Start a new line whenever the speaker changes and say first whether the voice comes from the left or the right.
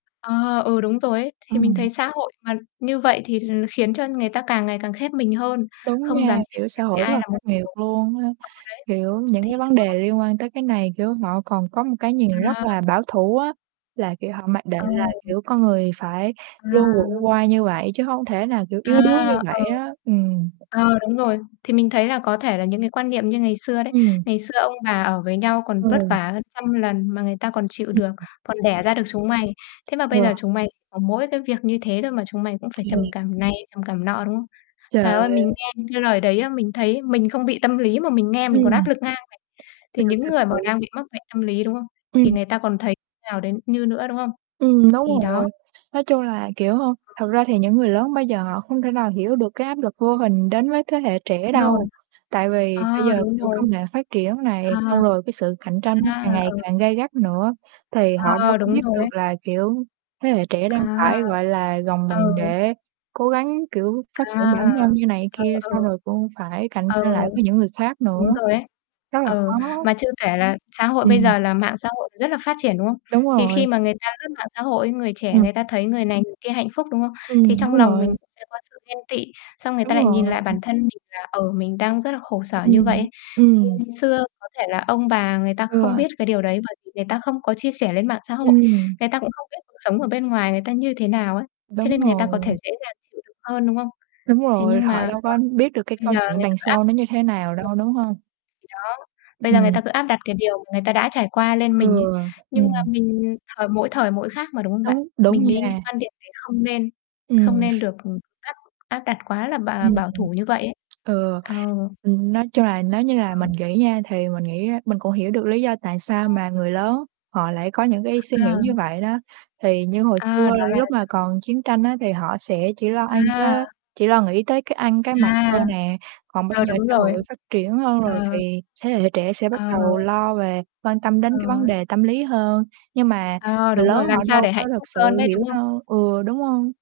left: Ờ, ừ, đúng rồi ấy. Thì mình
right: Ừm.
left: thấy xã hội mà như vậy thì là nó khiến cho người ta càng ngày càng khép mình hơn,
right: Đúng
left: không
right: nha,
left: dám chia
right: kiểu,
left: sẻ
right: xã hội
left: với
right: rất
left: ai
right: là
left: là một
right: khắc
left: điều
right: nghiệt
left: ừ,
right: luôn á, kiểu,
left: đấy.
right: những
left: Thì
right: cái vấn đề
left: đó!
right: liên quan tới cái này, kiểu, họ còn có một cái nhìn rất là
left: À.
right: bảo thủ á, là, kiểu, họ mặc định là,
left: Ừ.
right: kiểu, con người phải luôn vượt
left: À.
right: qua như vậy, chứ hông thể nào, kiểu,
left: À,
right: yếu đuối như
left: ừ.
right: vậy á. Ừm.
left: Ờ, đúng rồi. Thì mình thấy là có thể là những cái quan niệm như ngày xưa đấy,
right: Ừm.
left: ngày xưa ông bà ở với nhau còn vất
right: Ừ.
left: vả hơn trăm lần mà người ta còn chịu
right: Ưm.
left: được,
right: Ừm.
left: còn đẻ ra được chúng mày. Thế mà
right: Ừ.
left: bây giờ chúng mày ch có mỗi cái việc như thế thôi mà chúng mày cũng phải trầm
right: Ghê.
left: cảm này, trầm cảm nọ, đúng không?
right: Trời
left: Trời ơi, mình
right: ơi!
left: nghe những cái lời đấy á, mình thấy mình không bị tâm lý mà mình nghe mình còn
right: Ừm.
left: áp lực ngang này. Thì
right: Trời,
left: những
right: cật
left: người mà
right: sự.
left: đang bị mắc bệnh tâm lý, đúng không? Thì
right: Ừm.
left: người ta còn thấy nào đến như nữa, đúng không?
right: Ừm, đúng
left: Thì đó.
right: rồi. Nói chung là, kiểu, hông thật ra thì những người lớn bây giờ họ không thể nào hiểu được cái áp lực vô hình đến với thế hệ trẻ
left: Đúng rồi.
right: đâu. Tại vì bây
left: À,
right: giờ,
left: đúng
right: kiểu,
left: rồi.
right: công nghệ phát triển này,
left: À.
right: xong rồi cái sự cạnh tranh nó
left: À,
right: càng ngày
left: ừ.
right: càng gay gắt nữa, thì họ đâu
left: À,
right: có
left: đúng
right: biết
left: rồi
right: được
left: ấy.
right: là, kiểu, thế hệ trẻ đang
left: À.
right: phải, gọi là, gồng mình
left: Ừ.
right: để cố gắng, kiểu, phát triển bản
left: À.
right: thân như này
left: Ừ,
right: kia, xong
left: ừ.
right: rồi cũng phải cạnh
left: Ừ.
right: tranh lại với những người khác nữa.
left: Đúng rồi ấy.
right: Rất là
left: Ừ,
right: khó.
left: mà chưa kể là xã hội bây
right: Ừm.
left: giờ là mạng xã hội thì rất là phát triển, đúng không?
right: Đúng
left: Thì
right: rồi.
left: khi mà người ta lướt mạng xã hội, người trẻ
right: Ừm.
left: người ta thấy người này, người kia hạnh phúc, đúng không? Thì
right: Ừm,
left: trong
right: đúng
left: lòng
right: rồi.
left: mình cũng sẽ có sự ghen tị, xong người
right: Đúng
left: ta lại
right: rồi.
left: nhìn lại bản thân mình là, ờ, mình đang rất là khổ sở như vậy
right: Ừm.
left: ấy. Thì
right: Ừm.
left: ngày xưa có thể là ông bà người ta không
right: Ừ.
left: biết cái điều đấy, bởi vì người ta không có chia sẻ lên mạng xã hội,
right: Ừm.
left: người ta cũng không biết cuộc sống ở bên ngoài người ta như thế nào ấy, cho
right: Đúng
left: nên người ta có
right: rồi.
left: thể dễ dàng chịu đựng hơn, đúng không?
right: Đúng
left: Thế
right: rồi,
left: nhưng
right: họ
left: mà
right: đâu
left: đó,
right: có biết được cái
left: bây
right: câu
left: giờ
right: chuyện
left: người ta
right: đằng
left: cứ áp.
right: sau nó như thế nào
left: [unintelligible]
right: đâu, đúng hông?
left: Thì đó, bây giờ người ta
right: Ừm.
left: cứ áp đặt cái điều mà người ta đã trải qua lên
right: Ừ,
left: mình ấy, nhưng mà
right: ừm.
left: mình thời mỗi thời mỗi khác mà, đúng không bạn?
right: Đúng, đúng
left: Mình nghĩ những
right: nha.
left: quan điểm đấy không nên không
right: Ừm.
left: nên được, ừm, áp áp đặt quá là bà
right: Ừm,
left: bảo thủ như vậy ấy.
right: ừm.
left: Ừ.
right: Ừ, nói chung là nếu như là
left: Ừm.
right: mình nghĩ nha thì mình nghĩ á mình cũng hiểu được lý do tại sao
left: À.
right: mà người lớn họ lại có những cái suy
left: Ờ.
right: nghĩ như vậy đó, thì như hồi
left: À,
right: xưa
left: đó là
right: lúc mà
left: dạng
right: còn chiến tranh á thì họ sẽ chỉ lo ăn
left: À.
right: tới chỉ lo nghĩ tới cái ăn, cái mặc thôi
left: À.
right: nè, còn bây
left: Ừ,
right: giờ
left: đúng
right: xã
left: rồi.
right: hội phát triển hơn rồi
left: Ờ.
right: thì thế hệ trẻ sẽ bắt
left: Ờ.
right: đầu lo về quan tâm đến
left: Ờ.
right: cái vấn đề tâm lý hơn. Nhưng mà
left: Ờ,
right: người
left: đúng
right: lớn
left: rồi, làm
right: họ
left: sao
right: đâu
left: để
right: có
left: hạnh
right: thực
left: phúc
right: sự
left: hơn đấy, đúng
right: hiểu
left: không?
right: đâu, ừ, đúng hông?